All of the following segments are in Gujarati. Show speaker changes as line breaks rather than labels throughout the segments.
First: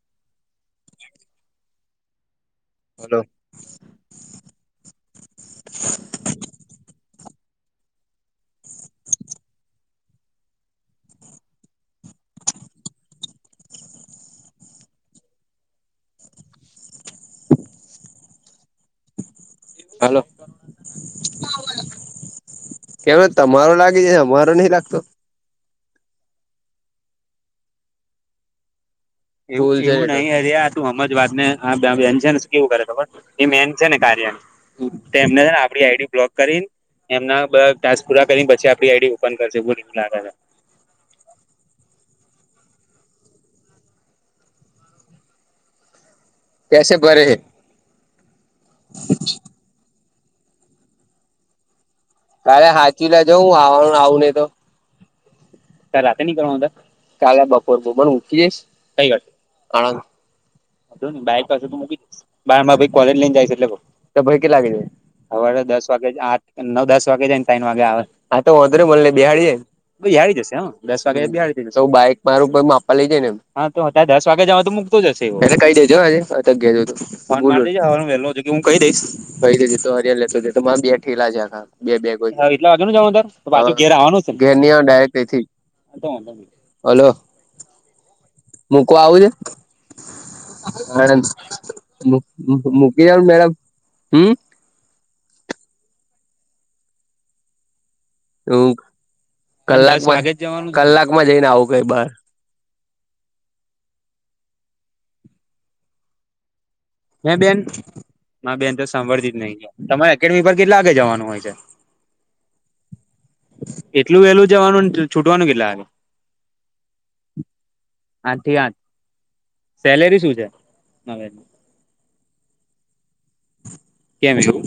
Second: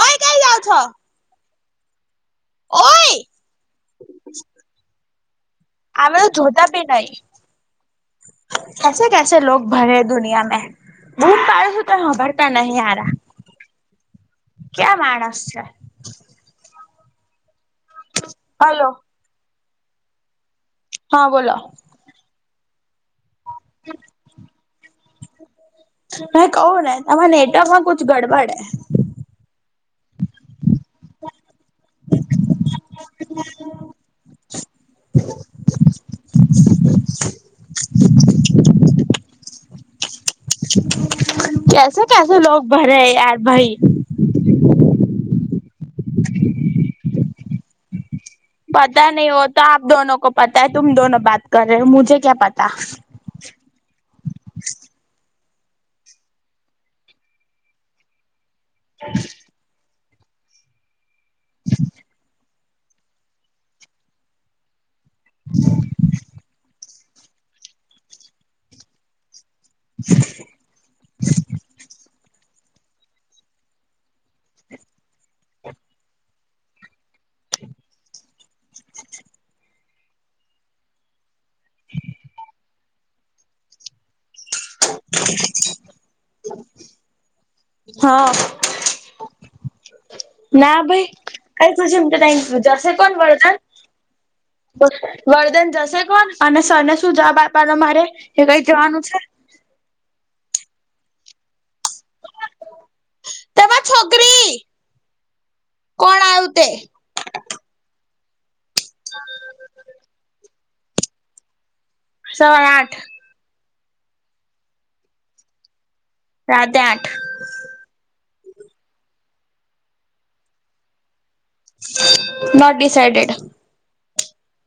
ઓય કઈ જાઓ છો
[inaudible]
ઓયે
હલો
આ બાજુ જોતા બી નહીં કસે કેસે લોગ ભરે હે દુનિયા મે બૂમ પાડું છું તોય સંભાળતા નથી હારા કેવા માણસ છે હલો
હાલો
હા બોલો
કેમનો તમારો લાગી જાય હે અમારો નહીં લાગતો
મેં કવું ને તમારા નેટવર્ક માં કુછ ગડબડ હૈં
એ નહી અરે આ તું હમ જ વાત ને આ બેન છે ને શ કેવું કરે ખબર એ મેમ છે ને કાર્યમાં એમને આપડી આઈડી બ્લોક કરી એમના ટાસ્ક પૂરા કરીને પછી આપડી આઈડી ઓપન કરશે બોલ મને આવું લાગે છે
કેસે કેસે લોગ ભરે હૈ યાર ભાઈ
કેસે ભરે હૈં
પતા નહી વોતો આપ દોન કો પતા તુમ દોન બાત કર રહ હો મુજે
કાલે હાંચવી લેજો હું આવવાનું આવું નહી તો કાલ રાતે નીકળવાના હતા કાલે બપોર બપર મૂકી જઈશ કઈ આગળ આણંદ જોન બાઈક પાસે બાર માં ભ કોલેજ લઈને જાયશ એટલે તો ભ કે લાગે છે સવારે દસ વાગે આઠ નવ દસ વાગે જાય ને તયન વાગે આવે આ તો ઓધરે બોલ બેિહળે બેહાડી જશે હ દસ વાગે બડી જશે સ બાઈક મારું માર પપા લઈ જાયે એમ હા તો અત્યારે દસ વાગે જવા તો મૂકતો જશે એવૈયો અને કઈ દેજે અવે અત્યારે ઘરેજૌ તો [unintelligible] હું કહી દઈશ કહી દઈશ તો હરિયા લેતો તો બે ઠલા છે આ બે કોઈ વા ઘરની ડાયરેકથી હલો
હા
મૂક આવું છે
ના ભાઈ
અને
કઈ ખુશી તો કઈ
મૂકી મૂકી જ મેડમ હમ્મ
તો વર્ધન જશે કોણ અને સર ને શું જવાબ આપવાનો મારે એ કઈ જવાનું છે
કલાક જનું કલાકમાં જઈને આવું કઈ બાર
તેમાં છોકરી કોણ આવ્યું તે
હ બેન ના બેન તો સાંભળતી જ નહી તમારે એકેડમી પર કેટલા વાગે જવાનું હોય છે
સવારે આઠ
એટલું વેલું જવાનું છૂટવાનું કેટલા વાગે
રાતે આઠ
સાત થી આઠ સેલેરી શું છે નવેજ
નોટ ડિસાઈડેડ
કેમ છું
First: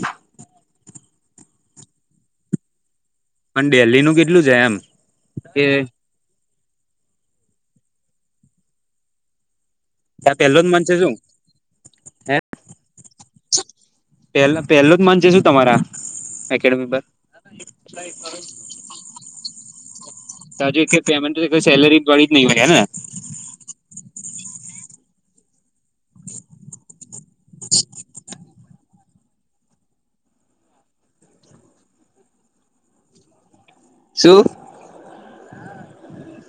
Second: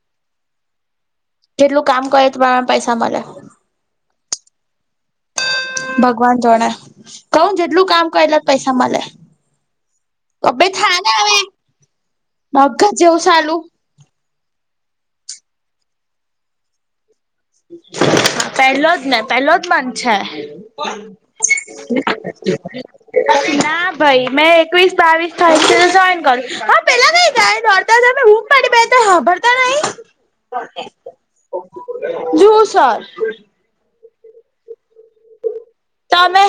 કેટલું કામ કરે તોમાં પૈસા મળે
પણ ડિલીનું કેટલું છે એમ કે
ભગવાન જોડ કઉ જેટલું કામ કરે એટલા પૈસા મળે ત
પેલો
ભે
જ મન છે
થા ને
શું
આવે મગજ જેવું સાલું
પહે પહેલો જ મનથ છે શું તમારા એકેડેમી પર
પેલો જો ને પેલો જ મનથ
પર હજુ કે પેમેન્ટ સેલેરી ગળી જ નહી હોય ને
છે [inaudible] ના ભાઈ મેં એકવીસ બાવીસ તરીકે તો જોઈન કરયુ દોડતામે મે બુમ પડી તમ હંભળતા નહીં જુસર
શું?
તો અમે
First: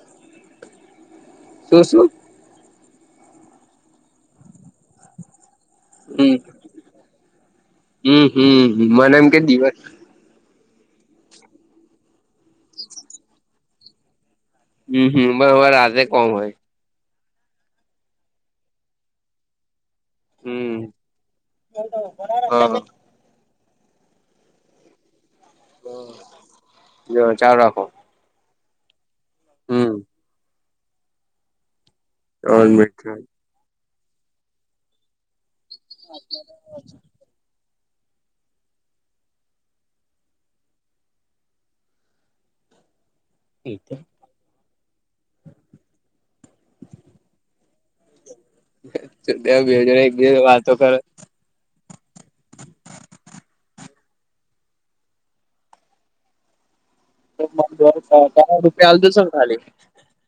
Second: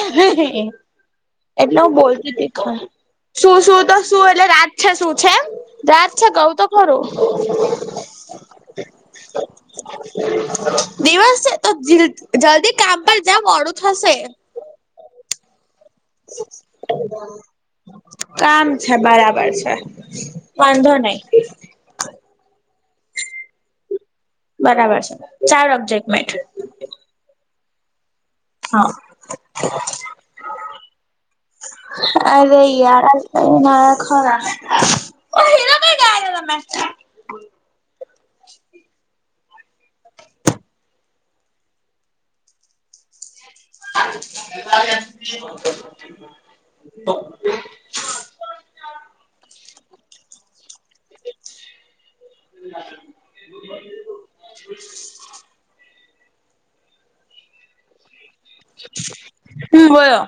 એટલે
શું
હું
શું
બોલતી હતી [unintelligible] શું શું તો શું એટલે રાત છે શું છે એમ રાત છે
હમ
કઉ તો ખોરું.
હમ હમ મને એમ કે દિવસ
દિવસ તો જલ્દી કામ પર જા માડું થશે.
હમ હમ બરોબર આજે
કામ છે બરાબર છે.
હમ
વાધો નહીં.
[unintelligible]
બરાબર છે ચાર ઓબ્જેક્ટ.
જો ચાલું રાખો.
હા
હમ
અરે
ત્રણ મિનિટ
યાર
થઈ.
આયા ખરા. કઈ ગયા તમે
[unintelligible] [unintelligible]
[unintelligible]
[unintelligible] એક બીજા વાતો કરો
[inaudible]
[unintelligible] રૂપિયા ખાલી.
હમ બોલો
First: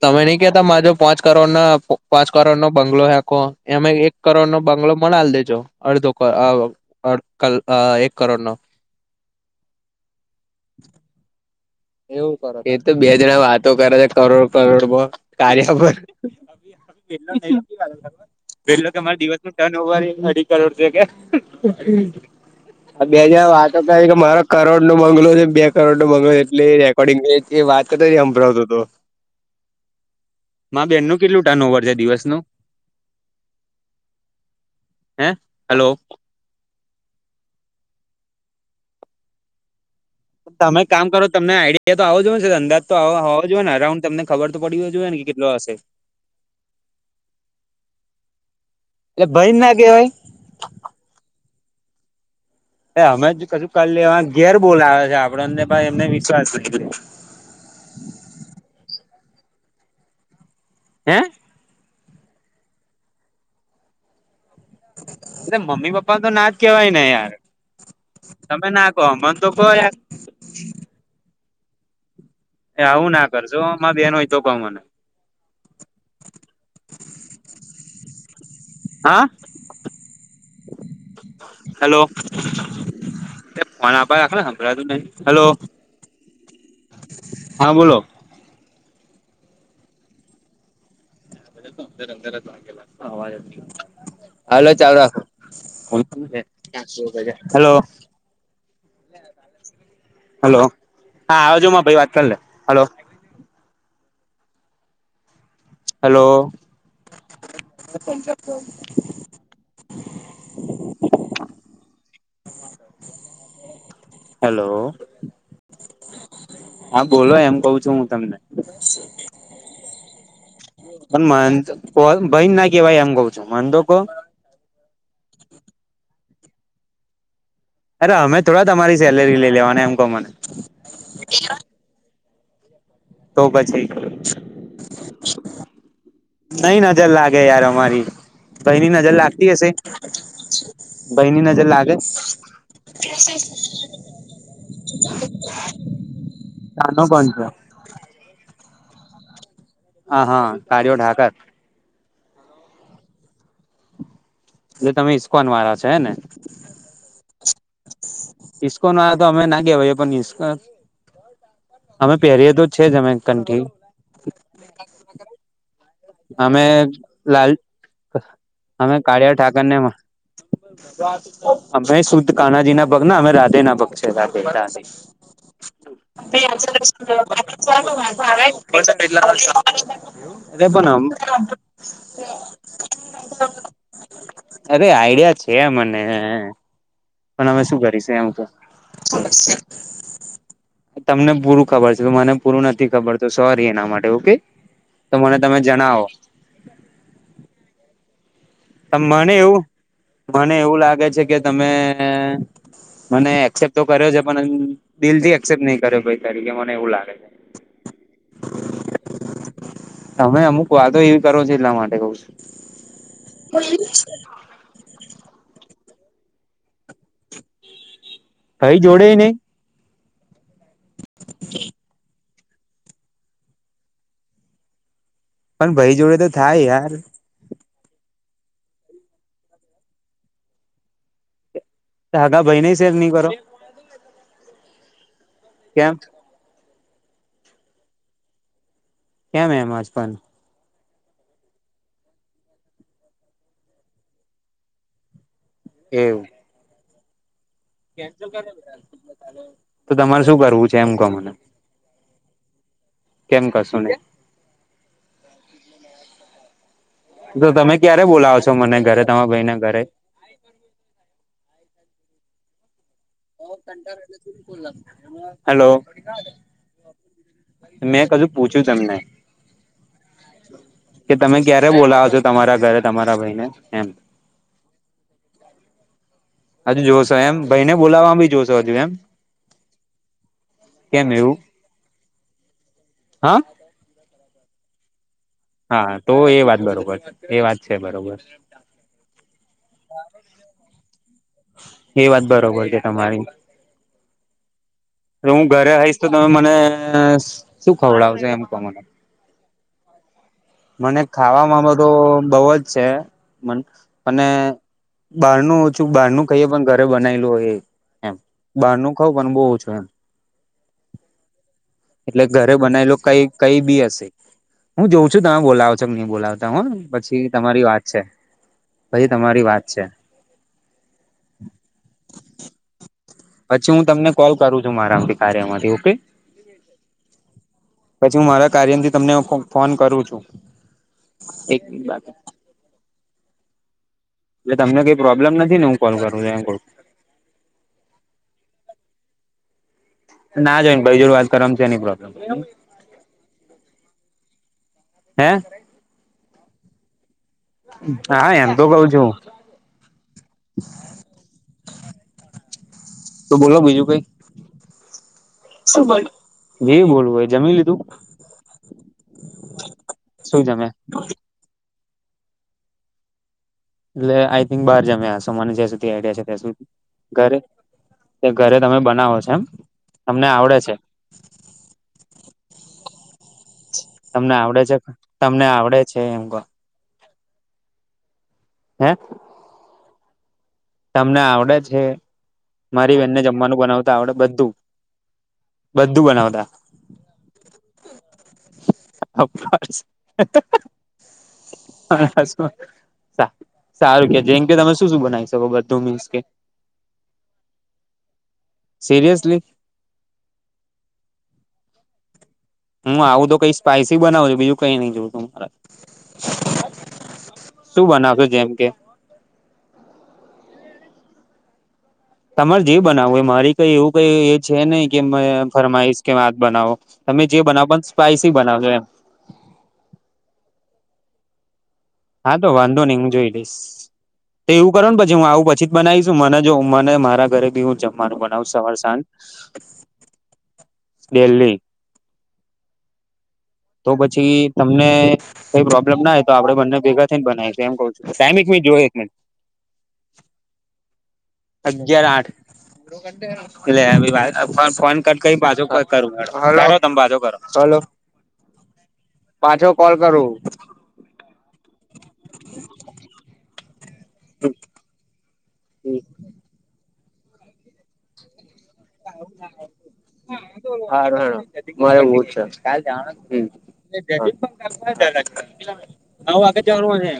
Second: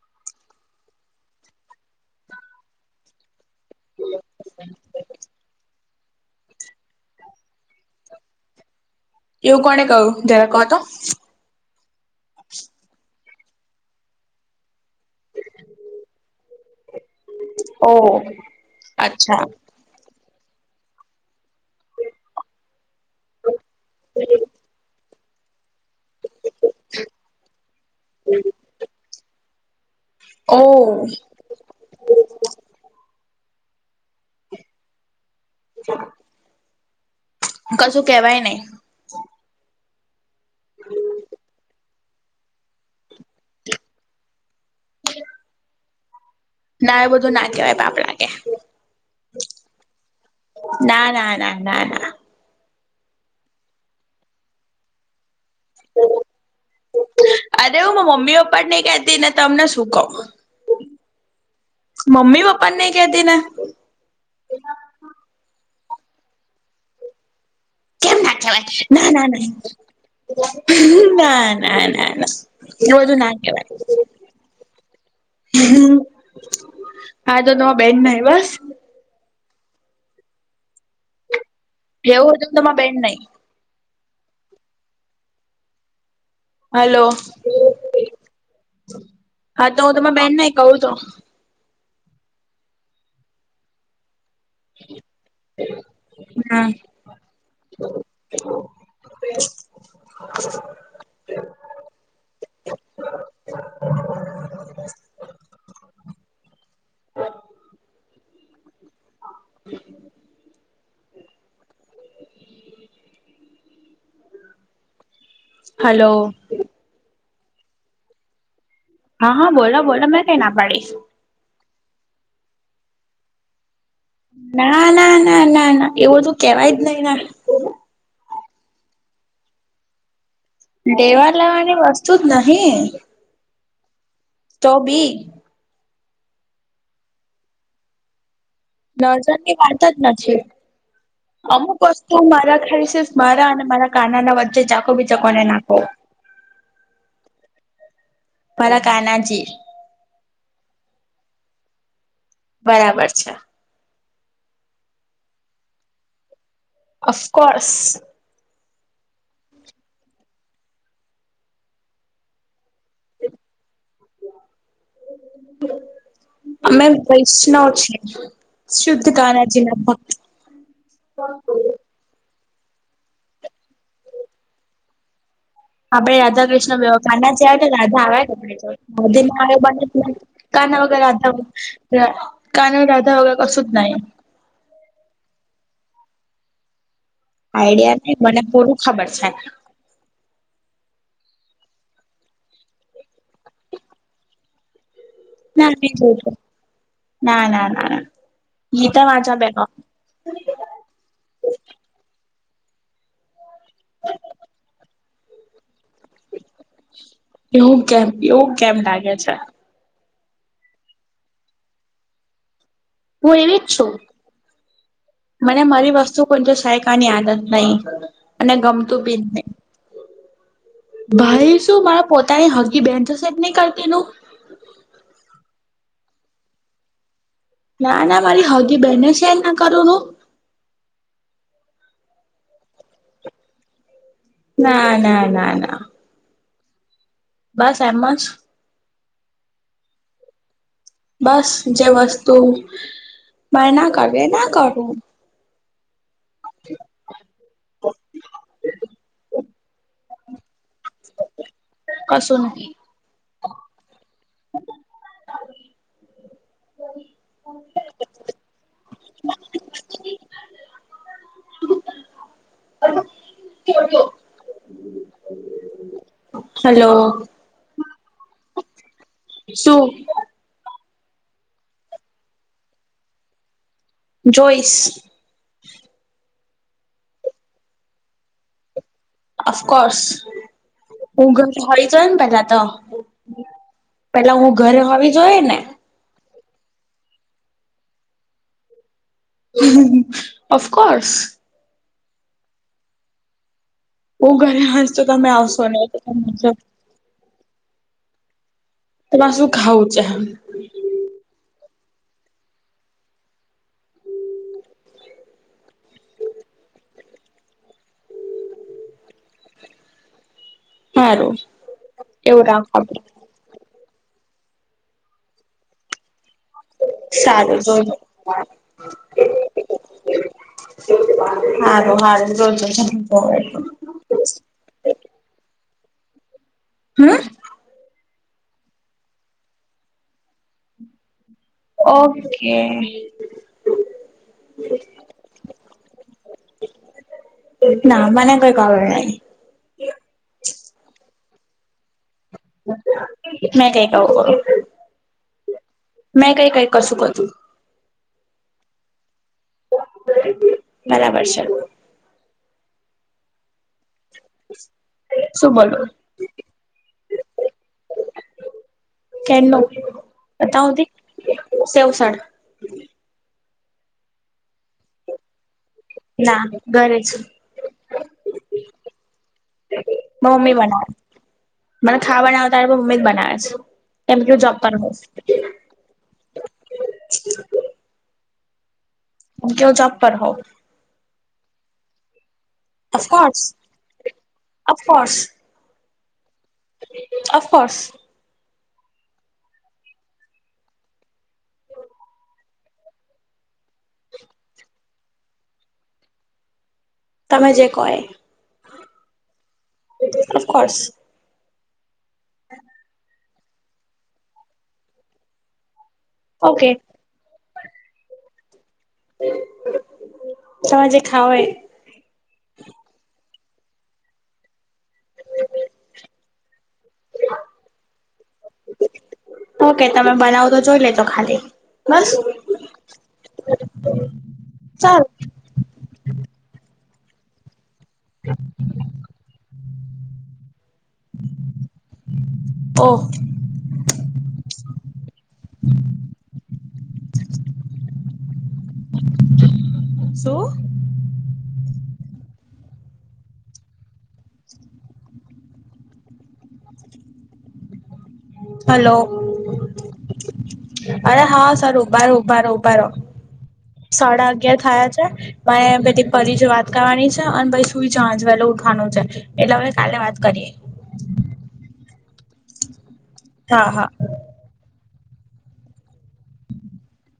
તમે નઈ કેતા માર જોડે પાંચ કરોડ ના પાંચ કરોડ નો બંગલો હેકો. એમે એક કરોડ નો બંગલો મને આલ દેજો. અડધો કર એક કરોડ નો
એવું કોને કહું જરા કહોતો.
એવું કરો એ તો બે જણા વાતો કરે છે કરોડ કરોડમાં. કાર્ય
ઓ
પેલો કે માર
અચ્છા
દિવસનું ટન. [unintelligible] બે જણ વાતો કરે કે મારો કરોડનો બંગલો છે બે કરોડનો. એટલે એ રેકોર્ડિંગ એ વાત કરી હભળાવતો હતો
ઓ
એમા બેનું કેટલુંક ટનઓવર દિવસ નું. હે હલો?
કશું કેવાય નહીં.
તમે કામ કરો તમને આઈડિયા તો આવવો જોઈએ ને અંદાજ તો હોવો જોઈએ ને અરાઉન્ડ તમને ખબર તો પડવી હોવી જોઈએ ને કે કેટલો હશે.
ના એ બધું ના કેવાય પાપ લાગે.
એટલે ભાઈ ના કેવાય
ના, ના, ના, ના, ના.
એ અમે શું કર લેવાના ઘેર બોલાવે છે આપણને તો પાછું એમને વિશ્વાસ નથી.
અરે હું મમ્મી પપ્પા ને પણ નઈ કેહતી તો તમને શું કહું.
હે?
મમ્મી પપ્પા ને નઈ કેહતી ને
એ તો મમ્મી પપ્પાને તો ના જ કેવાય ને યાર.
કેમ ના કેવાય
તમે
ના,
કહો
ના,
મને
ના,
તો કહો યાર
ના, ના, ના, ના. એવું
આવું
બધું ના
કરશો
કેવાય.
માર બેન હોય તો કહો મને
[unintelligible]
[unintelligible] હાલો
એવું હતું તમા બેન નહી
[unintelligible] સંભળાતું નઈ હલો.
હલો
હા બોલો
આ તો હું તમારા બેનને કહું તો.
તો અંદર અંદર જ વાગેલા સવારે બી. આલો ચાલું રાખો,
હા
હલો. હલો [unintelligible] ભાઈ વાત કરી લે હલો.
[inaudible]
હલો. [unintelligible]
[inaudible]
હલો
હલો
હા બોલો એમ કહું છું હું તમને.
હા હા બોલો બોલો મેં ક્યાં ના પાડી.
પણ મન કો ભઈને ના કહેવાય એમ કઉ છું મને તો કો.
ના ના ના ના ના એવું તો કહેવાય જ નહીં ને.
અરે અમે થોડા તમારી સેલેરી લઈ લેવાના એમ કો મને.
દેવા લેવાની વસ્તુ જ નહિં.
તો પછી
તોબી
નઈ નજર લાગે યાર અમારી. ભાઈની નજર લાગતી
ની
હશે?
વાત જ નથી
ભઈની ન
અમુક વસ્તુ મારા ખ્યાલથી મારા અને મારા કાનાના વચ્ચે જ રાખો બીજા કોઈ ન નાખો. [inaudible]
કાનો કોન છે?
મારા કાનાજી.
હા હા કાળીઓ ઢાકર.
બરાબર છે.
જો તમે ઈસ્કોન વાળા છો હેને?
અફકોઝ.
ઈસ્કોન વાળા તો અમે ના કેવાઈ એ પણ ઈસ્કો અમે પહેરીએ તો છે જ અમે કંઠી. [inaudible]
અમે
લાલ
વૈષ્ણવ છીએ
અમે
શુદ્ધ
કાળિયા ઠાકર ને
કાનાજીના ભક્ત.
અમે શુદ્ધ કાનાજીના ભક્ત ના અમે રાધેના ભક્ત છે રાધે રાધે.
[inaudible] આપડે રાધા કૃષ્ણ કાના છે કે રાધા આવ મોધી ના આવ બને.
અરે
કાન વગર
પણ
રાધા કાન રાધા વગેર કસું જ નહી.
અરે આઈડિયા છે મને. પણ અમે શું
આઈડિયા
કરીશ
નહીં
એમ
મને
કે
પૂરું ખબર છે.
તમને પૂરું ખબર છે તો મને પૂરું નથી ખબર તો સોરી એના માટે ઓકે. તો મને તમે
નથી
જણાવો
જોજો. ના ના ના ના.
ત
ગીતા
મને
વાંચવા
એવું
બેઠો
મને એવું લાગે છે કે તમે મને એક્સેપ તો કર્યો છે પણ દિલથી એક્સેપ્ટ નહીં કર્યો ભાઈ તરીકે મને એવુ
એવું કેમ એવું કેમ લાગે છે?
તમે અમુક વાતો એવી કરો છો એટલા માટે કઉ છું.
હું એવી જ છું. મને મારી વસ્તુ પર સહેકાની આદત નહી અને
ભાઈ
ગમતું
જોડે
બી નહી. ભાઈ શું મારા પોતાની હગી બેન જોશેટ નહી કરતી નું.
પણ ભાઈ જોડે તો થાય યાર.
ના ના મારી હગી બેને શેર ના કરુને હું.
હગા ભાઈને શેર નહી કરો?
ના ના ના ના
કેમ
બસ એમજ.
કેમ એમજ પણ?
બસ જે વસ્તુ મને ના ગમે એ ના કરું.
એવું? તારે તો તમારે શું કરવું છે? તેમ કહો મને.
કશું નહી
કેમ કશું નહીં? તો તમે ક્યારે બોલાવ છો મને ઘરે તમારા ભાઈને ઘરે?
[unintelligible]
હલો.
હલો
મેં કજું પૂછ્યું તમને?
સુું?
કે તમે ક્યારે બોલાવ છો તમારા ઘરે તમારા ભાઈ ને એમ?
જોઈસ.
હજુ જોશો એમ ભાઈને બોલાવાવામાં ભી જોશો હજુ એમ.
અફકોર્સ
કેમ એવું
ઉગલ હોય જાય હો ને પેલા તો
હા
પેલા હું ઘરે હોવી જોઈ ને.
હા તો એ વાત બરોબર એ વાત છે બરોબર.
હુ હુ ઓફકોર્સ.
એ વાત બરોબર છે તમારી.
હું ઘરે હંશ તો તમે
હું
આવશો
ઘરે
ને ત
આવીઈશ તો તમે મને શું ખવડાવશે એમ કો મને?
તમારે શું ખાવું છે?
મને ખાવામાં બધો બહ જ છે, મ અને બહારનું ઓછું બહારનું ખઇએ પણ ઘરે બનાયલું હોય એ. એમ બારનું ખવ પણ બોવ ઓછું એમ.
હારું.
એટલે
એવું
ઘરે
રાખો
બનાયલો
આપડે
કઈ કઈ બી હશે, હું જોઉં છું તમે બોલાવો છો કે નઈ બોલાવ. ત પછી
સારું
તમારી વાત
જોજો
છે, પછી તમારી વાત છે.
હારું હારું જોઈ લઈશ.
પછી હું તમને કોલ કરું છું મારામાંથી કાર્યમાંથી ઓકે.
હમ.
પછી હું મારા કાર્યથી તમને હું ફો ફોન કરું છું, એક એટલે
ઓકે.
એટલે તમને કઈ પ્રોબ્લેમ નથી ને હું કોલ કરું તો એમ કઉ?
ના મને કોઈ ખબર નહી.
ના જ હોય ભાઈ જો ડે વાત કરવામાં સેની પ્રોબ્લેમ.
મેં કઈ કહું.
હે?
મેં કઈ કઈ કશું ક ધુ.
હા એમ તો કઉ છું હું.
બરાબર છે.
તો બોલો બીજું કઈ. શું બોલુ જે બોલવુ હોઈ જમી લીધુ?
કેનો?
શું જમે
બતાવતી સેવસડ.
એટલે આઈ થિંક બાર જમ્યા હશો મને જ્યાં સુધી આઈડિયા છે ત્યાં
ના જ
સુધી ઘરે. તે ઘરે તમે બનાવો છો એમ, તમને
મમ્મી
આવડે છે.
બનાવે મને ખાવા બનાવ ત્યારે મારા મમ્મી જ બનાવે છે. કેમ કે
તમને
હું જોબ
આવડે
પર
છે
હોઉ કેમ
તમને આવડે છે એમ કો? હે?
કે હું કરો જોપ પર હોવુ.
તમને આવડે છે? મારી બેનને
અફકોર્સ
જમવાનું બનાવતા આવડે બધું.
અફકોર્સ
બધું બનાવતા.
અફકોર્સ
[unintelligible] અ હ હસવા-સા [unintelligible] સારું કે જેમ કે તમે શું શું બનાવી શકો બધું મીસ કે?
તમે જે કો‌એ.
સિરિયસલી?
ઓફકોર્સ. [inaudible]
હું આવું તો કઈ સ્પાઈસી બનાવો જો બીજું કઈ નઈ જોવું તું મારે
ઓકે.
-શું બનાવ્યું જેમ કે??
-તમે જે ખાવું હોય એ.
તમારે જે બનાવું મારી કઈ એવું કઈ એ છે નહી કે મ ફરમાઈશ કે આ જ બનાવો. તમે જે બનાવો એ પણ સ્પાઈસી બનાવજો એમ
ઓકે તમે બનાવો તો જોઈ લેજો ખાલી બસ
હા તો વાંધો નહી હું જોઈ લઈશ -તે એવું કરો ને
સારું
પછી હું આવું પછી બનાવીશું મને જો મને મારા ઘરે બી હું જમવાનું બનાવું સવાર સાંજ ડેલી
ઓહો
તો પછી તમને કઈ પ્રોબ્લેમ ના હોય તો આપણે બંને ભેગા થઈને બનાઈ શું એમ ક છું સામ મિનિટ જોવું એક મિનિટ
શું
અગિયાર આઠ એટલે હ વ ફોન કટ કરી પાછો કટ કરું હેંડો કરો તમે કરો પાછો કરો.
હલો.
પાછો કોલ કરું
અરે હા સર ઊભા રહો ઉભા રહો ઉભા રહો- સાડા અગિયાર થયા છે. મારે એમ પી પછી જ વાત કરવાની છે અને પછી સુઈ જવાનું વેલો ઉઠ ઉઠવાનું છે એટલે હવે કાલે વાત કરીએ.
હારુ હેંડો મારે એવું જ છે [unintelligible] ક જા
હા હા
હું આગળ જવાનું હશે.